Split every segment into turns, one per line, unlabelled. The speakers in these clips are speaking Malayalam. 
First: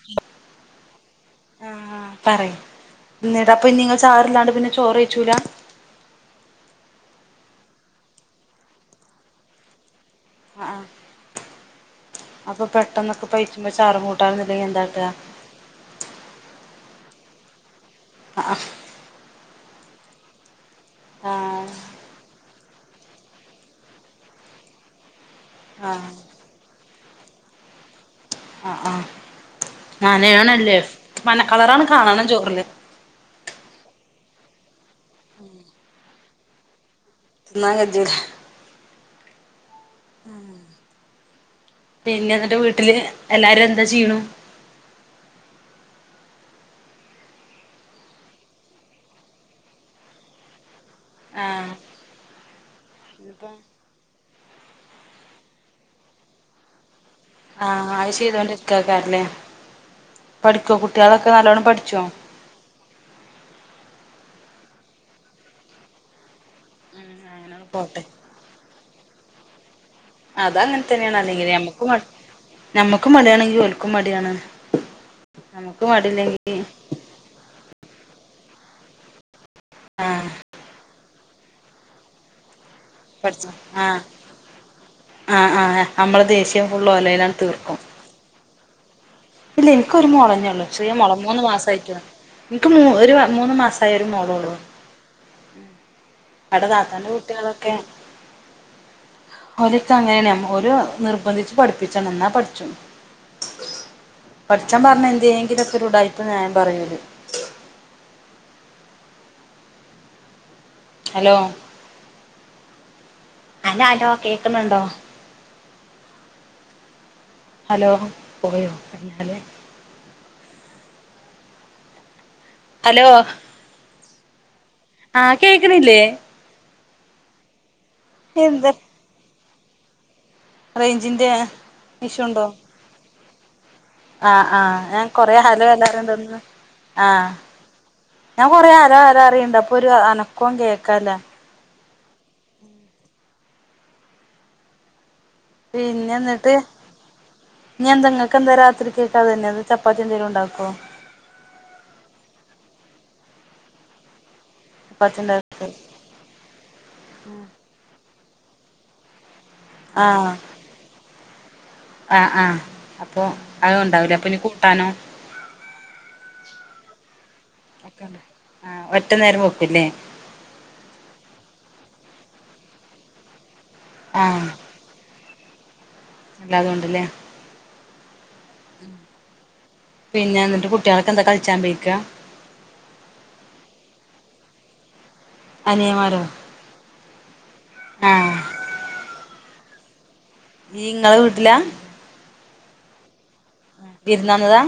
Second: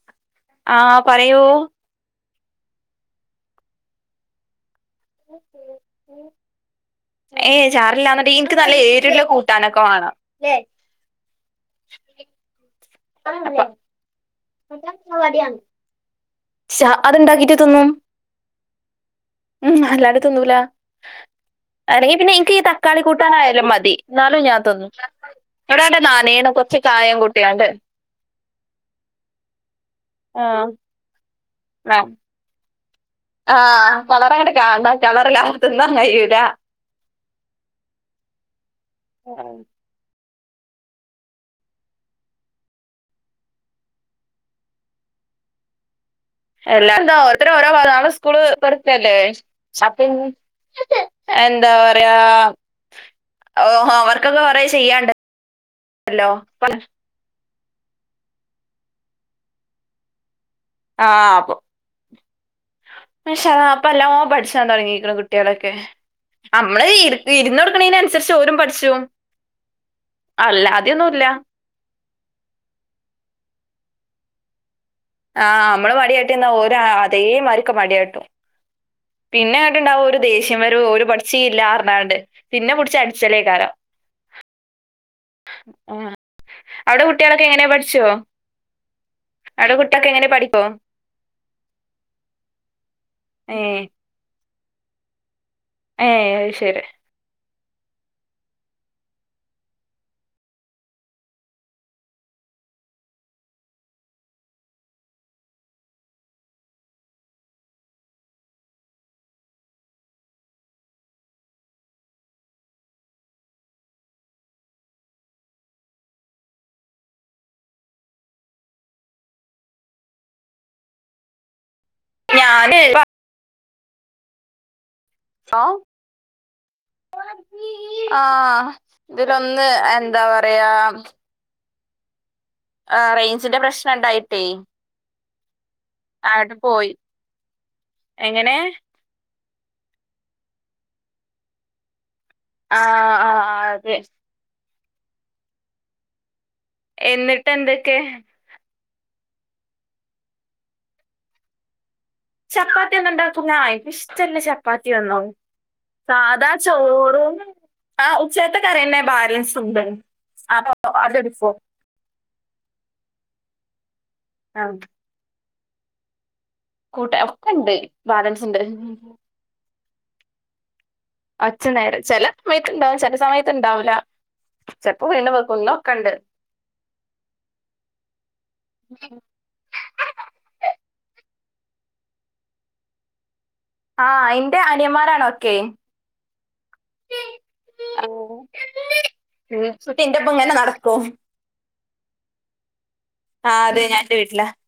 [inaudible]
ആ പറയൂ
ആഹ് പറയ് എന്നീടാ അപ്പൊ നിങ്ങ ചാറില്ലാണ്ട് പിന്നെ ചോറ്കഴിച്ചൂല [inaudible]
ഏയ് ചാറില്ലാന്നാണ്ടെ എനിക്ക് നല്ല ഏരുള്ള കൂട്ടാനൊക്കെ വേണം
ആഹ് ആഹ് അപ്പൊ പെട്ടെന്നൊക്കെ
അപ്പൊ
പയിച്ചുമ്പോ ചാറും കൂട്ടാനൊന്നില്ലെങ്കൈ എന്താട്ടാ
ശ അതുണ്ടാക്കിട്ട് തിന്നും
ആഹ്
ഉം അല്ലാണ്ട് തിന്നൂല
ആഹ്
അല്ലെങ്കിൽ പിന്നെ ഇ ക്കീ തക്കാളി കൂട്ടാനായാലും മതി എന്നാലും ഞാൻ തിന്നും എവിടാണ്ട്
ആഹ്
നനേണപോ ഇച്ച് കായം കൂട്ടിയാണ്ട്
ആഹ് ആഹ് നനയണല്ലേ
ആഹ്
മന കളറാണ് കാണാണം ചോറില്
ആഹ് കളർ അങ്ങോട്ട് കാണണം കളറില്ലാതെ തിന്നാൻ കഴിയൂല
[unintelligible]
ആഹ്
ഉം പിന്നെ എന്നിട്ട് വീട്ടില് എല്ലാരും എന്താ ചെയ്യുണു
എല്ലാ എന്താ ഓരോ നാളെ സ്കൂള് തുക്കയല്ലേ അപ്പൊ ഇനി
ആഹ്
എന്താ പറയാ
ഇനിപ്പോ
ഓ ഹോം വർക്കൊക്കെ കൊറേ ചെയ്യാണ്ടല്ലോ
ആഹ് അത് ചെയ്തൊണ്ടിരിക്കക്കാരല്ലേ പഠിക്കോ കുട്ടികളൊക്കെ നല്ലോണ്ണം പഠിച്ചോ
ഇൻഷാ അള്ളാ അപ്പൊ എല്ലാം പഠിച്ചാൻ തുടങ്ങീക്കണ് കുട്ടികളൊക്കെ നമ്മള്
ഉം
ഇട
അങ്ങനെ
ഇരുന്ന്
പോട്ടെ
കൊടുക്കണതിനനുസരിച്ച് ഓരും പഠിച്ചു പോം
അതങ്ങനെ തന്നെയാണ് അല്ലെങ്കിൽ ഞമ്മക്ക് ഞമ്മക്ക് മടി ആണെങ്കി ഓൽക്കും മടിയാണ്
ആഹ്
നമുക്ക്
നമ്മള് മടിയാട്ടിന്നാ
മടില്ലെങ്കി
ഓര് അതേമാരിക്ക് മടികാട്ടും പിന്നെ അങ്ങട്ടുണ്ടാവും ഒരു
ആഹ്
ദേഷ്യം വരവ് ഓര് പഠിച്ചീല്ലാ പറഞ്ഞാണ്ട് പിന്നെ പുടിച്ച് അടി
പഠിച്ചാ ആഹ് ആഹ് ആഹ് നമ്മളെ ദേഷ്യം ഫുള്ളും
അവിടെ
ഓൺലൈയിലങ്ങ്
കുട്ടികളൊക്കെ
തീർക്കും
[unintelligible]
ഇല്ല
അവിടെ
എനക്ക് ഒരു
കുട്ടികളൊക്കെ എങ്ങനെ പഠിക്കോ
മോളന്നേയുള്ളൂ ചെറിയ മോളാ മൂന്ന് മാസമായിട്ടെ ഉള്ളു എനിക്ക് ഒരു മൂന്ന്
ഏഹ്
മാസമായി ഒര് മോളെള്ളൂ
ഏഹ് അത്
അവിടെ
ശരി
താത്താന്റെ കുട്ടികളൊക്കെ ഓലക്കെ അങ്ങനെയന്നെയാണ് ഓല് നിർബന്ധിച്ച് പഠിപ്പിച്ചണം എന്നാ പഠിച്ചും പഠിച്ചാൻ പറഞ്ഞ എന്തേങ്കിലുംവൊക്കെ ഒരുടായിപ്പ് ന്യായം പറഞ്ഞ് വരും ഹലോ ഹലോ കേൾക്കുന്നുണ്ടോ ഹലോ പോയോ ഹലോ
ഞാന്
ഹലോ ആഹ് കേൾക്കണില്ലേ
ആഹ്
എന്താ
ഇതിലൊന്ന് എന്താ പറ
റെയീഞ്ചിന്റെ ഇഷ്യൂ ഉണ്ടോ
ആഹ് റെയിഞ്ചിന്റെ പ്രശ്
ആഹ് ആഹ് ഞാൻ കൊറേ ഹലോ ഹലോ പറയണതൊന്നും
അങ്ങട്ട് പോയി
ആഹ് ഞാൻ
എങ്ങനെ
കൊറെ ഹലോ ഹലോ പറയണ്ട് അപ്പൊ ഒരു അനക്കോം കേക്കായില്ല
ആഹ് ആഹ് അതെ
പിന്നെ എന്നിട്ട്
എന്നിട്ട് എന്തൊക്കെ
ഇപ്പൊ എന്താ രാത്രിക്ക് അതന്നെ ചപ്പത്തി എന്തേലും ഉണ്ടാക്കോ
ചപ്പാത്തി ഒന്നും ഉണ്ടാക്കുല എനിക്ക് ഇഷ്ടല്ല ചപ്പാത്തി ഒന്നും സാധാ ചോറും ആഹ് ഉച്ചൽത്തെ കറിയന്നെ ബാലൻസ് ഉണ്ട്
ആഹ്
അപ്പൊ അതെടുക്കുവോ
ആഹ് ആഹ് അപ്പൊ അത് ഉണ്ടാവൂലേ അപ്പൊ ഇനി
ആ
കൂട്ടാനോ
കൂട്ട ഒക്കെ ഉണ്ട് ബാലൻസ് ഉണ്ട്
ആഹ് ഒറ്റ നേരം വെക്കൂല്ലേ
ഒച്ചെനേര് ചെലെ മയത്ത്ണ്ടാവും ചെലെ സമയത്ത്ണ്ടാവൂലാ
ആഹ്
ചെൽപ്പോ ഉയ്ന്ന് വെക്കും ന്ന് വെക്ക്ണ്ട്
അല്ലാതോണ്ട്ലേ പിന്നെ ന്നിട്ട് കുട്ട്യാളൊക്കെന്ന് കൾച്ചാൻ പേയ്ക്കാ
ആഹ് ഇന്റെ അനിയന്മാരാണൊക്കേ
നിയൻമാരോ ആഹ്
ഇൾചുട്ടി ന്റെപ്പം ഇങ്ങെനെ
ഇയ്യ്
നടക്കും
ഇങ്ങളെ വീട്ടിലാ
ആഹ് അതെ ഞാൻ ന്റെ
വിരുന്ന്
വീട്ട്ലാ
വന്നതാ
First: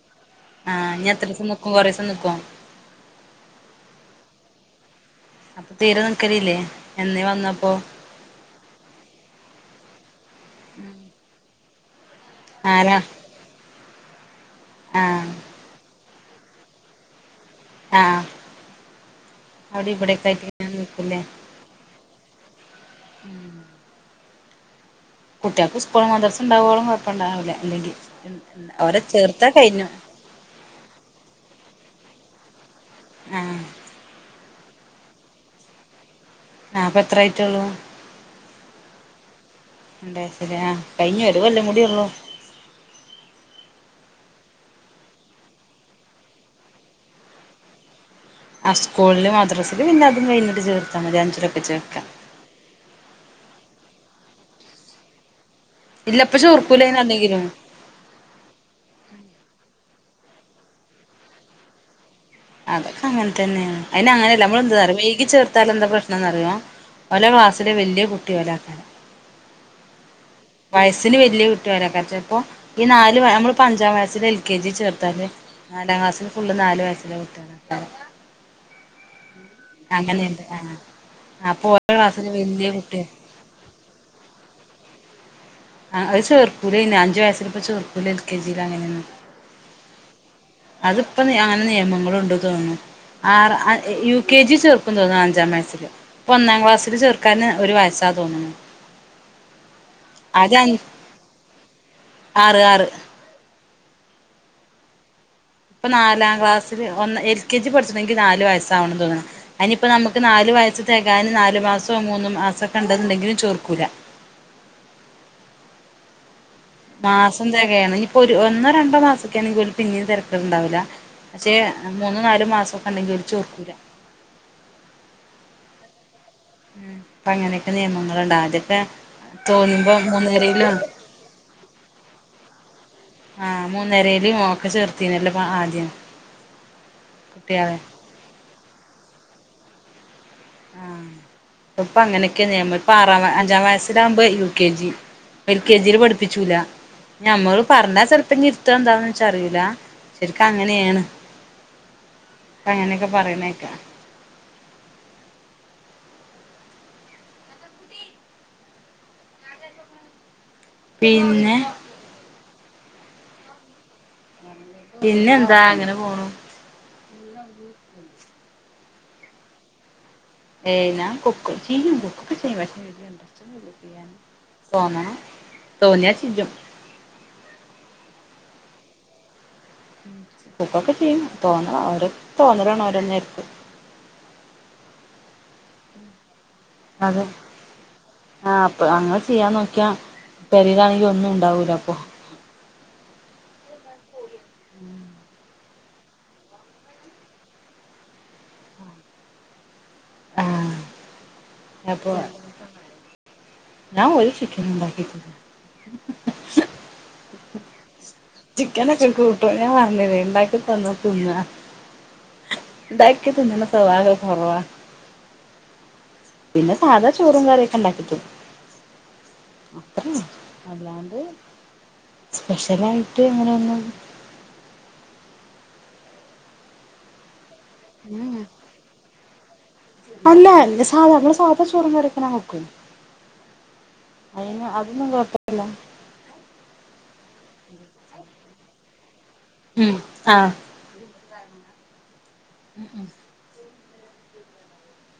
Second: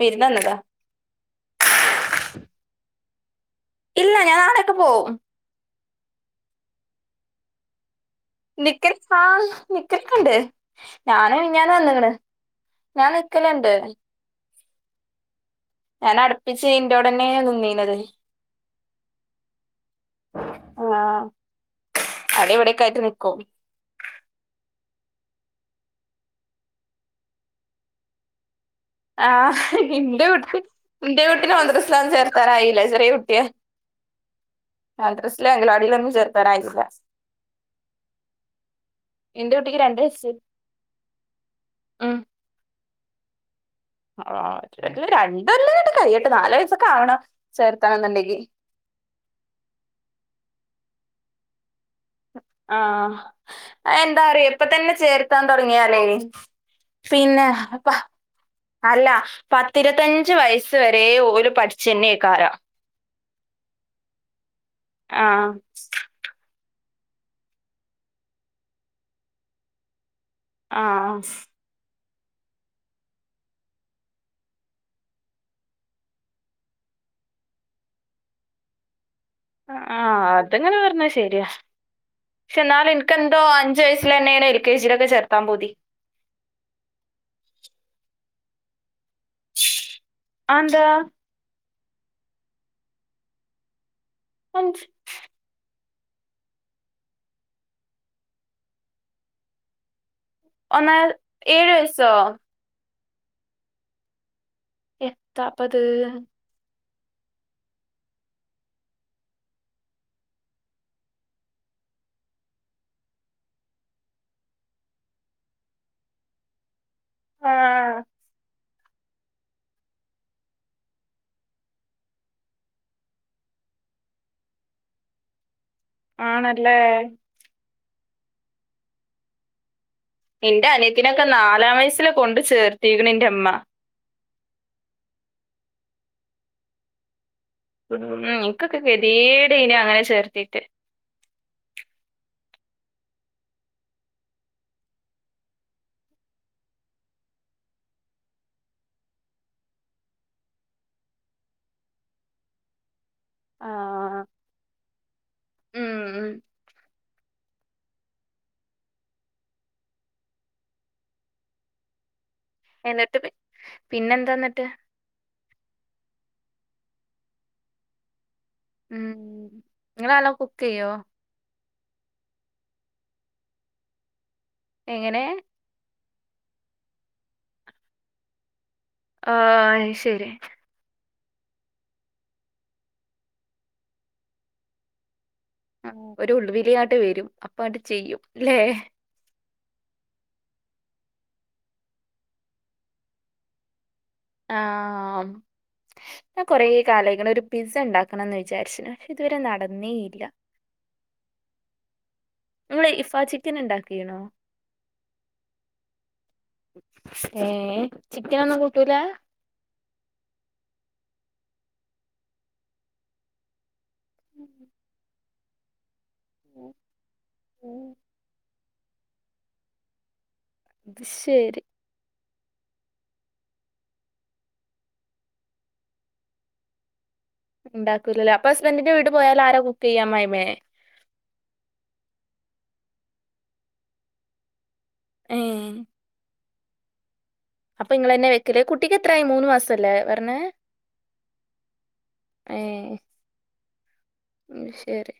വിര്ന്ന് വന്നതാ
ആഹ് ഞ്ഞെ എത്രീസം ന്ക്കും കൊറീസം നിക്കോ
ഇല്ല ഞാൻ നാളെയെക്കെ പോവും ഉം
അപ്പൊ തീരെ നിക്കലില്ലേ എന്നേ വന്ന അപ്പോ
നിക്കൽ ആഹ് നിക്കൽക്കെണ്ട് ഞാന് മിഞ്ഞാന് വന്ന്ക്ണ്
ആരാ
ഞാൻ ന് ക്കല്ണ്ട്
ആഹ്
ഞാനട്പ്പിച്ച് ഇന്റാേടെന്നേണ് നിന്നീ
ആഹ് അവ്ടീം ഇബടീം ഒക്കായ്ട്ട് ന്ക്കുലേ
അവ്ടിം ഇബട്യൊക്കായ്ട്ട് ന്ക്കും
കുട്ട്യാൾക്ക് സ്കൂൾ മദർസ് ണ്ടാവോളം കാെയപ്പണ്ടാവൂലാ അല്ലെങ്കി അവരെ ചേർത്ത്യാ
ആഹ്
കയ്ഞ്ഞു
ഇന്റെ കുട്ടി ഇന്റെ കുട്ടിനെ മദ്‌റ്‌സ്‌ലാെന്നും ചേർത്താനായില്ല ചെറ്യേ കുട്ട്യാ
ആഹ്
മദ്റസ്‌ലും അങ്കലവാടീലൊന്നും ചേർ
ആഹ് അപ്പ എത്രായിട്ടാെള്ളൂ
ഇന്റെ കുട്ടിയ്ക്ക് രൺ
ണ്ട് വയസ്സ് ലേ ആഹ് കയ്ഞ്ഞു ഒര് കൊല്ലും കൂട്യോള്ളൂ
ഉം ആഹ് [unintelligible] രണ്ടൊല്ലങ്ങട്ട് കയ്യട്ടെ നാല് വയസ്സൊക്കെ ആവണം ചേർത്തണംന്ന്ണ്ടെങ്കി
ആഹ് സ്കൂൾല് മദ്രസ്ല് പിന്നെ അതും കയ്ഞ്ഞ്ട്ട് ചേർത്താ മതി അഞ്ച്ലൊക്കെ ചേർക്കാ
ആഹ് അത് എന്താ അറിയാേ ഇപ്പ തന്നെ ചേർ ത്താൻ തൊടങ്ങ്യാലേ
ഇല്ല ഇപ്പൊ ചേർക്കൂല അയിന് അല്ലെങ്കിലും
പിന്നെ അപ്പാ അല്ല പത്തിരത്തഞ്ച് വയസ്സ് വരേ ഓല് പഠ്ച്ചെന്നെയ്ക്കാരം
അതൊക്കെ അങ്ങൻതന്നേണ് അയ്ന് അങ്ങെനെല്ല നമ്മളെന്തന്നറ്യോ വെഴ്കി
ആഹ്
ചേർത്താല് എന്താ പ്രശ്നംന്നറ്യോ ഓലെ ക്ലാസ്സില് വെല്യ കുട്ടി ഓലാക്കാരം വയസ്സിന്
ആഹ്
വല്യ കുട്ടി ഓലെക്കാരം ചെൽപ്പൊ ഇ നാല് വ ഞമ്മള്പ്പം അഞ്ചാം വയസ്സില് എൽ കെ ജി ചേർത്താല് നാലാം ക്ലാസ്സില് ഫുള്ള് നാല് വയസ്സ്ല്ലെ കുട്ട്യാളെണ്ടാവൊള്ളു
ആഹ്
അങ്ങെനിണ്ട് ആഹ്
അതങ്ങനെ പറഞ്ഞ
അപ്പൊ ഓരെ ക്ലാസ്സില് വെല്യ കുട്ട്യ
തോ അഞ്ച് വയസ്സ്ലെന്നേണ് എൽ കെ ജിലൊക്കെ ചേർത്താം പൂതി
ആഹ് അത് ചേർക്കൂലയ്ന് അഞ്ച് വയസ്സിൽപ്പ ചേർക്കൂല എൽ കെ ജിലങ്ങെനെന്നും
അതെന്താ
ഇപ്പം അങ്ങെനെ നിയമങ്ങളുണ്ട് തോൺണു ആർ അ അ യു കെ ജി
അഞ്ച്
ചേർക്കും തോന്ന്ന്ന് അഞ്ചാം വെയസ്സില് പ്പാെന്നാം ക്ലാസ്സില് ചേർക്കാന് ഒരു വയസ്സാ തോന്നുന്നു അത [unintelligible]
ഒന്നാ ഏഴു വയസ്സോ
ആറ് ആറ്
എഹ്
ഇപ്പം നാലാം ക്ലാസ്സില് ഒന്ന് എൽ കെ ജി പഠ്ച്ചണെങ്കി നാല് വയസ്സാവണം തോന്ന്ണ് അയ്നിയിപ്പം നമുക്ക് നാല് വയസ്സ് തെകാന് നാലു മാസോ മൂന്ന് മാസാെക്കെണ്ട്ന്ന്ണ്ടെങ്കിലും ചേർക്കൂല മാസം തെകയാണ്
ആഹ്
ഇനിപ്പോ ഒര് ഒന്നോ രണ്ടോ മാസൊക്കേണെങ്കിൽ പിന്നീം തെരെക്കേട്ണ്ടാവൂലാ പക്ഷേ മൂന്നോ നാലോ മാസാെക്കെണ്ടെങ്കി ഓല് ചോർക്കൂലാ
ആണ
ഉം ഇപ്പ അങ്ങനെക്കെ നിയമങ്ങള്ണ്ട് ആദ്യാെക്കെ തോന്ന്മ്പോ മൂന്ന്
ഇന്റെ അനിയത്തിനൊക്കെ നാലാം വയസ്സില് കൊണ്ട് ചേർത്തീക്ക്ണ് ഇന്റെ മ്മാ
മൂന്നരേല് ഓക്കെ ചേർത്തീനല്ലോ പ്പ ആദ്യം കുട്ട്യാളെ
ഉം ഇൻക്കൊക്കെ കെത്യേടേയ്നു അങ്ങെനെ ചേർത്തീട്ട്
ആഹ് ഇപ്പൊ അങ്ങനെയൊക്കെയാ നിയമം ഇപ്പം ആറാം അഞ്ചാം വയസിലാകുമ്പോ U K G. L K ജിയില് പഠിപ്പിച്ചൂല്ല. ഞമ്മള് പറഞ്ഞ ചിലപ്പോ ഇഞ്ഞി ഇരുത്താ എന്താന്ന്‌ വെച്ച അറിയൂല ശരിക്കും അങ്ങനെയാണ്. അങ്ങനെയൊക്കെ പറയണ കേക്കാം.
ആഹ് ഉം ഉം
പിന്നെ
എന്നിട്ട് പി പിന്നെന്താ അന്നിട്ട്?
പിന്നെന്താ ഇങ്ങനെ പോണു. [inaudible]
ഉം [unintelligible]
ഏയ് ഞാൻ കുക്കും ചെയ്യും കുക്കൊക്കെ ചെയ്യും പക്ഷെ വല്യ ഇൻട്രസ്റ്റൊന്നുല്ല ചെയ്യാന്. തോന്നണം
എങ്ങനെ
തോന്നിയാ ചെയ്യും.
ആയ്
കുക്കൊക്കെ ചെയ്യും തോന്നണം ഓരോ തോന്നലാണ് ഓരോ നേരത്ത്.
ആഹ് ഒരു ഉൾവിലിയാ
അതെ ആഹ് അപ്പൊ അങ്ങനെ ചെയ്യാൻ നോക്കിയാ പെരേലാണെങ്കിൽ ഒന്നും ഉണ്ടാവൂല്ല അപ്പൊ.
ആം ഞാൻ കുറേ കാലായേക്കണ് ഒരു പിസ്സ ഉണ്ടാക്കണന്ന് വിചാരിച്ച് പക്ഷെ ഇതുവരെ നടന്നേയില്ല.
ആഹ് അപ്പോ
നിങ്ങൾ ഇഫാ ചിക്കൻ
ഞാൻ
ഉണ്ടാക്കിയണോ
ഒരു ചിക്കനുണ്ടാക്കിയിട്ടില്ല.
ഏഹ്
ചിക്കനൊക്കെ കൂട്ടും ഞാൻ പറഞ്ഞില്ലേ ഉണ്ടാക്കി തന്നാ തിന്നാ. ഉണ്ടാക്കി തിന്നണ സ്വഭാവൊക്കെ കുറവാ. പിന്നെ സാധാ ചോറും കറിയൊക്കെ ഉണ്ടാക്കി തിന്നും അത്രയുള്ളൂ.
അത്
അല്ലാണ്ട്
ശരി
സ്പെഷ്യലായിട്ട് അങ്ങയൊന്നും
ഉണ്ടാക്കൂല്ല അപ്പ ഹസ്ബൻറിന്റെ വീട്ടി പോയാൽ ആരാ കു
അല്ലാ സാധാ ഞങ്ങള് സാദാ ചോറും കറീം ഞാൻ വെക്കും അയിന് ആ അതൊന്നും
ഏ
കുഴപ്പവില്ല
അപ്പൊ ഇങ്ങള് തന്നെ വെക്കല് കുട്ടിക്കെത്രായി മൂന്ന് മാസല്ലേ
ഉം
പറഞ്ഞേ.
ആഹ്
ഏഹ് ഉം ശരി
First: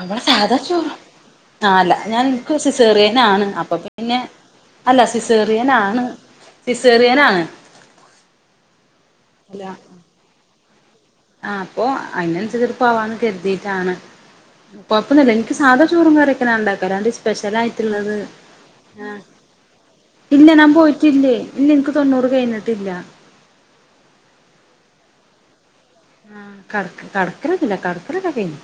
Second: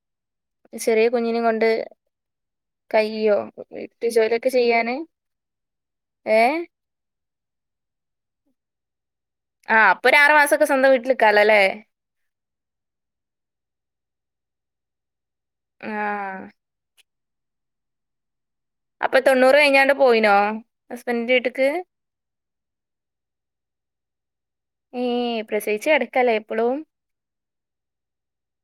അവിടെ സാധാ ചോറ്
ചെറിയ കുഞ്ഞിനും കൊണ്ട്
ആഹ് അല്ല ഞാൻ എനക്ക്
കയ്യോ
സിസേറിയനാണ് അപ്പ പി
വീട്ടു
ന്നെ
ജോലിയൊക്കെ ചെയ്യാന്
അല്ല സിസേറിയനാണ്
ഏ
സിസേറിയനാണ് അല്ല
ആഹ് അപ്പൊ ഒരു ആറ് മാസൊക്കെ സ്വന്തം വീട്ടില്
ആഹ് അപ്പൊ അതിനനുസരിച്ച് പോവാന്ന് കരുതിയിട്ടാണ്. കൊഴപ്പൊന്നൂല്ല എനിക്ക് സാധാ ചോറും
ആഹ്
കറിയൊക്കെ ഞാൻ ഉണ്ടാക്കും അല്ലാണ്ട് സ്പെഷ്യലായിട്ടുള്ളത്
അപ്പൊ
ആഹ്
തൊണ്ണൂറ് കഴിഞ്ഞാണ്ട് പോയിനോ
ഇല്ല ഞാൻ
ഹസ്ബൻഡിന്റെ
പോയിട്ടില്ലേ ഇല്ലെനിക്ക് തൊണ്ണൂറ് കഴിഞ്ഞിട്ടില്ല.
ഏയ് പ്രസവിച്ച് കെടക്കാല്ലേ ഇപ്പളും.
കടക്കലൊന്നൂല്ല കടക്കലൊക്കെ കഴിഞ്ഞ്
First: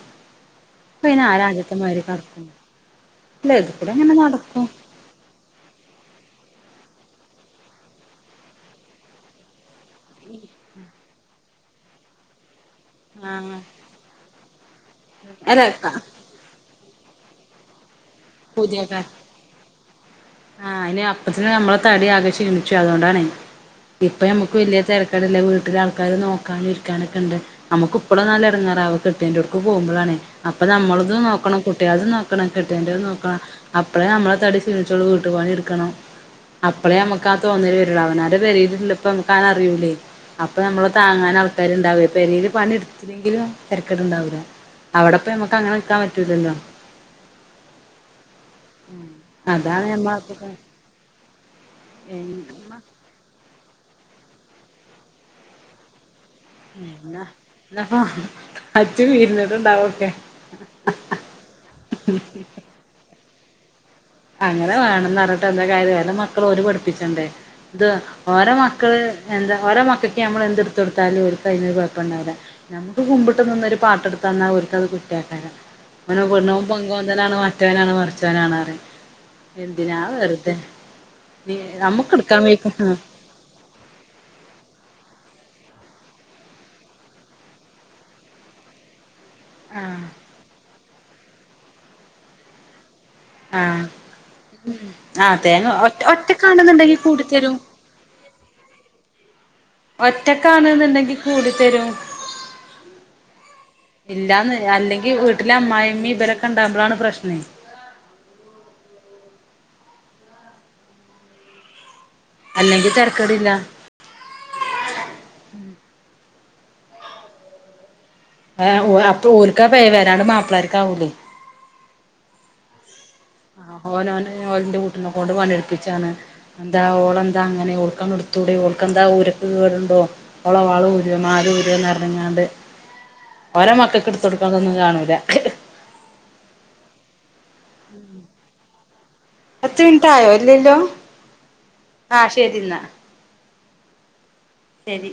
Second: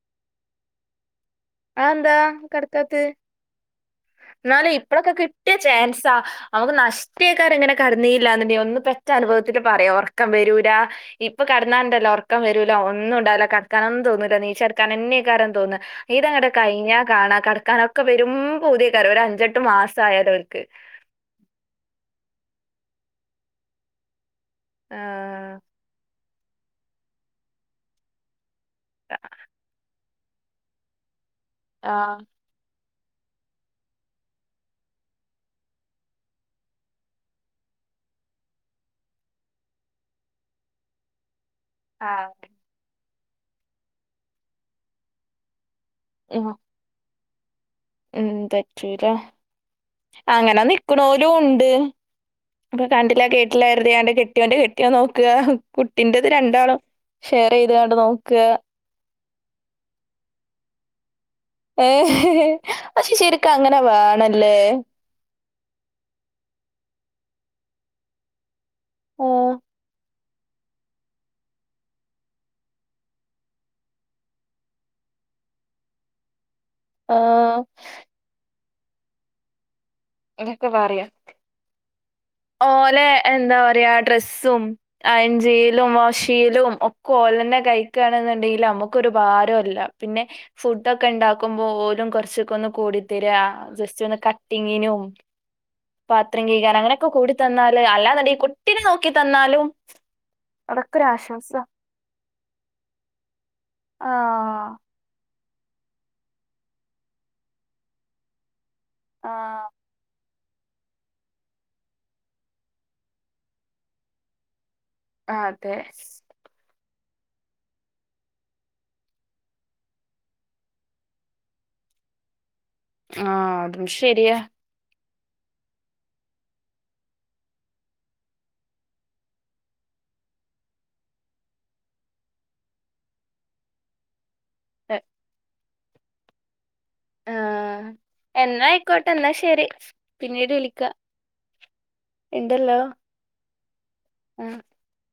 ഇപ്പയ്ന് ആരാ ആ ത്തെ മാതിരി
അതെന്താ
കെടക്കും
കിടക്കാത്ത്
അല്ല ഇത് കൂടെ അങ്ങനെ നടക്കും.
ഇപ്പോളൊക്കെ കിട്ടിയ ചാൻസാ നമുക്ക് നഷ്ടയേക്കാര് ഇങ്ങനെ കെടന്നീലാന്നുണ്ടെങ്കി ഒന്ന് പെ റ്റ അനുഭവത്തില് പറയാ ഒറക്കം വരൂലാ ഇപ്പം കെടന്നാലുണ്ടല്ലോ ഒറക്കം ക്കം വരൂലാ ഒന്നും ഉണ്ടാവൂല്ല
ആഹ്
കെടക്കാനൊന്നും തൊന്നൂല എനീച്ചടക്കാൻ തന്നെക്കാരം
അല്ല
തോന്നാ ഇതങ്ങട് കഴിഞ്ഞ കാണാ കടക്കാനൊക്കെ വരും
പുതിയ
പൂതിയെക്കാര് ഒരു അഞ്ചെട്ട് മാസം ആയാൽ ഓര്ക്ക്.
ഇപ്പതന്നെ നമ്മള തടി ആകെ ക്ഷീണിച്ചു അതുകൊണ്ടാണെ ഇപ്പം നമുക്ക് വല്ല്യ തിരക്കേടില്ല
ആഹ്
വീട്ടിലാൾക്കാര് നോ ക്കാനും ഇരിക്കാനൊക്കെണ്ട് നമുക്ക് ഇപ്പോഴൊന്നല്ല ഇടങ്ങേറാവ കെട്ടിയോൻ്റെ അവടക്ക് പോകുമ്പഴാണേ അപ്പൊ നമ്മളതു നോക്കണം കുട്ടികളതും
ആഹ്
നോക്കണം കെട്ടിയൊന്റേത് നോക്ക അപ്പള നമ്മളെ തടി ക്ഷീണിച്ചോളും വീട്ടുപണി എടുക്കണം അപ്പളേ അമ്മക്കാ തോന്നല് വെരൊള്ളൂ. അവനാൻ്റെ പെരീലില്ലപ്പംമ്മക്ക് ആനറിയൂലേ അപ്പം ഞമ്മളെ താങ്ങാനാൾ ൾക്കാര്ണ്ടാവേ.
ആഹ്
പെരേല് പണിട്ത്തില്ലെങ്കിലും തെരക്കട്ണ്ടാവൂല. അവടപ്പ ഞമ്മക്കങ്ങനെക്കാൻ പ റ്റൂലല്ലോ.
ഉം തെ. [unintelligible]
അതാണ് ഞമ്മളെ
അങ്ങനെ നിക്ക് ണോലൂണ്ട്. അപ്പൊ കണ്ടി ല്ല കേട്ടില്ലായിര് [unintelligible] ഞാന്റെ കെട്ടിയോന്റെ കെട്ട്യോ നോക്കാ കുട്ടിൻ്റെത് രണ്ടാളും
എന്നാ
ഷെയറെയ്ത്കാണ്ട്
എന്നപ്പ
നോക്കാ
അച്ഛൻ വെര് [unintelligible] ഉണ്ടാവൊക്കെ
ഏഹ് ഹെ ഹെ അ ശ ശെരിക്കും അങ്ങനെ വേണം
അങ്ങനെ വേണന്നർഞ്ഞട്ടെന്താ കാര്യം ഓലെ മക്കള് ഓല് പഠിപ്പിച്ചണ്ടേ? ത് ഓരെ മക്കള്
ആ
എന്താ ഓരോ മക്കക്ക് ഞമ്മള് എന്ത്ട്ത്തൊട്ത്താലും ഓര്ക്കയ്ന് കൊയപ്പണ്ടാവൂല. ഞമ്മക്ക് കുമ്പ്ട്ട് നിന്നൊരു പാട്ടട്ത്തന്നാ ഓര്ക്കത് കുറ്റാക്കാരം. [unintelligible]
ആ
പെങ്കോന്തനാണ് മറ്റവനാണ് മറിച്ചുവനാണറിം. എന്തിനാ വെറ്തെ.
എന്നൊക്കെ പറയാ
നീ അമ്മക്ക്ട്ക്കാൻ വെയ്ക്കും. ആഹ്
ഓലെ എന്താ പറിയാ ഡ്രെസ്സും അയൺ ചെയ്യലും വോശെയ്യലും ഒക്കോലെന്നെ കഴിക്കാണെന്നുണ്ടെങ്കിലമ്മക്കൊരു ഭാ [unintelligible]
ആഹ്
പിന്നെ ഫുഡൊക്കെ ണ്ടാക്കുമ്പോ ഓലും കൊരച്ചൊക്കൊന്ന് കൂടി തെരാ
ആഹ്
ജസ്റ്റൊന്ന് കട്ടിങ്ങിനും
ആഹ്, തേങ്ങ ഒ ഒറ്റ ഒറ്റക്കാണുന്നുണ്ടെങ്കി കൂടിത്തെരും.
ല്ല അല്ലാന്ന്ണ്ടെങ്കി കുട്ടിനെ നോക്കി തന്നാലും അതൊക്കെ ഒരു
ഒറ്റക്കാണ്ന്ന്ണ്ടെങ്കി
ആശ്വാസ
കൂടിത്തെരും. ഇല്ലാന്ന്,
ആഹ്
അല്ലെങ്കി വീട്ടിലെ അമ്മായിമ്മീ ഇവരൊക്കെണ്ടാവുമ്പളാണ് പ്രശ്നേ
ആഹ്.
അല്ലെങ്കി തെര്ക്കടില്ല.
അതെ.
ഏഹ് ഓ അപ്പ ഓൽക്കാ പേര് അലാണ്ട് മാപ്ലാര്ക്കാവൂലേ.
ആഹ് അതും
ഓനാണ്
ശരിയാ
ഓൽൻ്റെ കൂട്ടിനെകൊണ്ട് പണി ട്പ്പിച്ചാണ്. ന്താ ഓളെന്താ അങ്ങനെ ഓൾക്കങ്ങ്ട്ത്തൂടെ ഓൾക്കെന്താ ഊരക്ക് കേടുണ്ടോ? ഓള വളൂരോ മാലൂരോന്നർഞ്ഞിങ്ങാണ്ട് ഓരമക്കക്ക്ട് തൊട്ക്ക്ണതൊന്നും കാണൂല.
എന്നായ്ക്കോട്ടെ എന്നാ ശരി
പത്ത് മിൻട്ടായോ
പിന്നീട്
ഇല്ല്യല്ലോ?
വിളിക്കാം
ആഹ്
ഇണ്ടല്ലോ
ശെരിന്നാ.
ആഹ്.
ശെരി.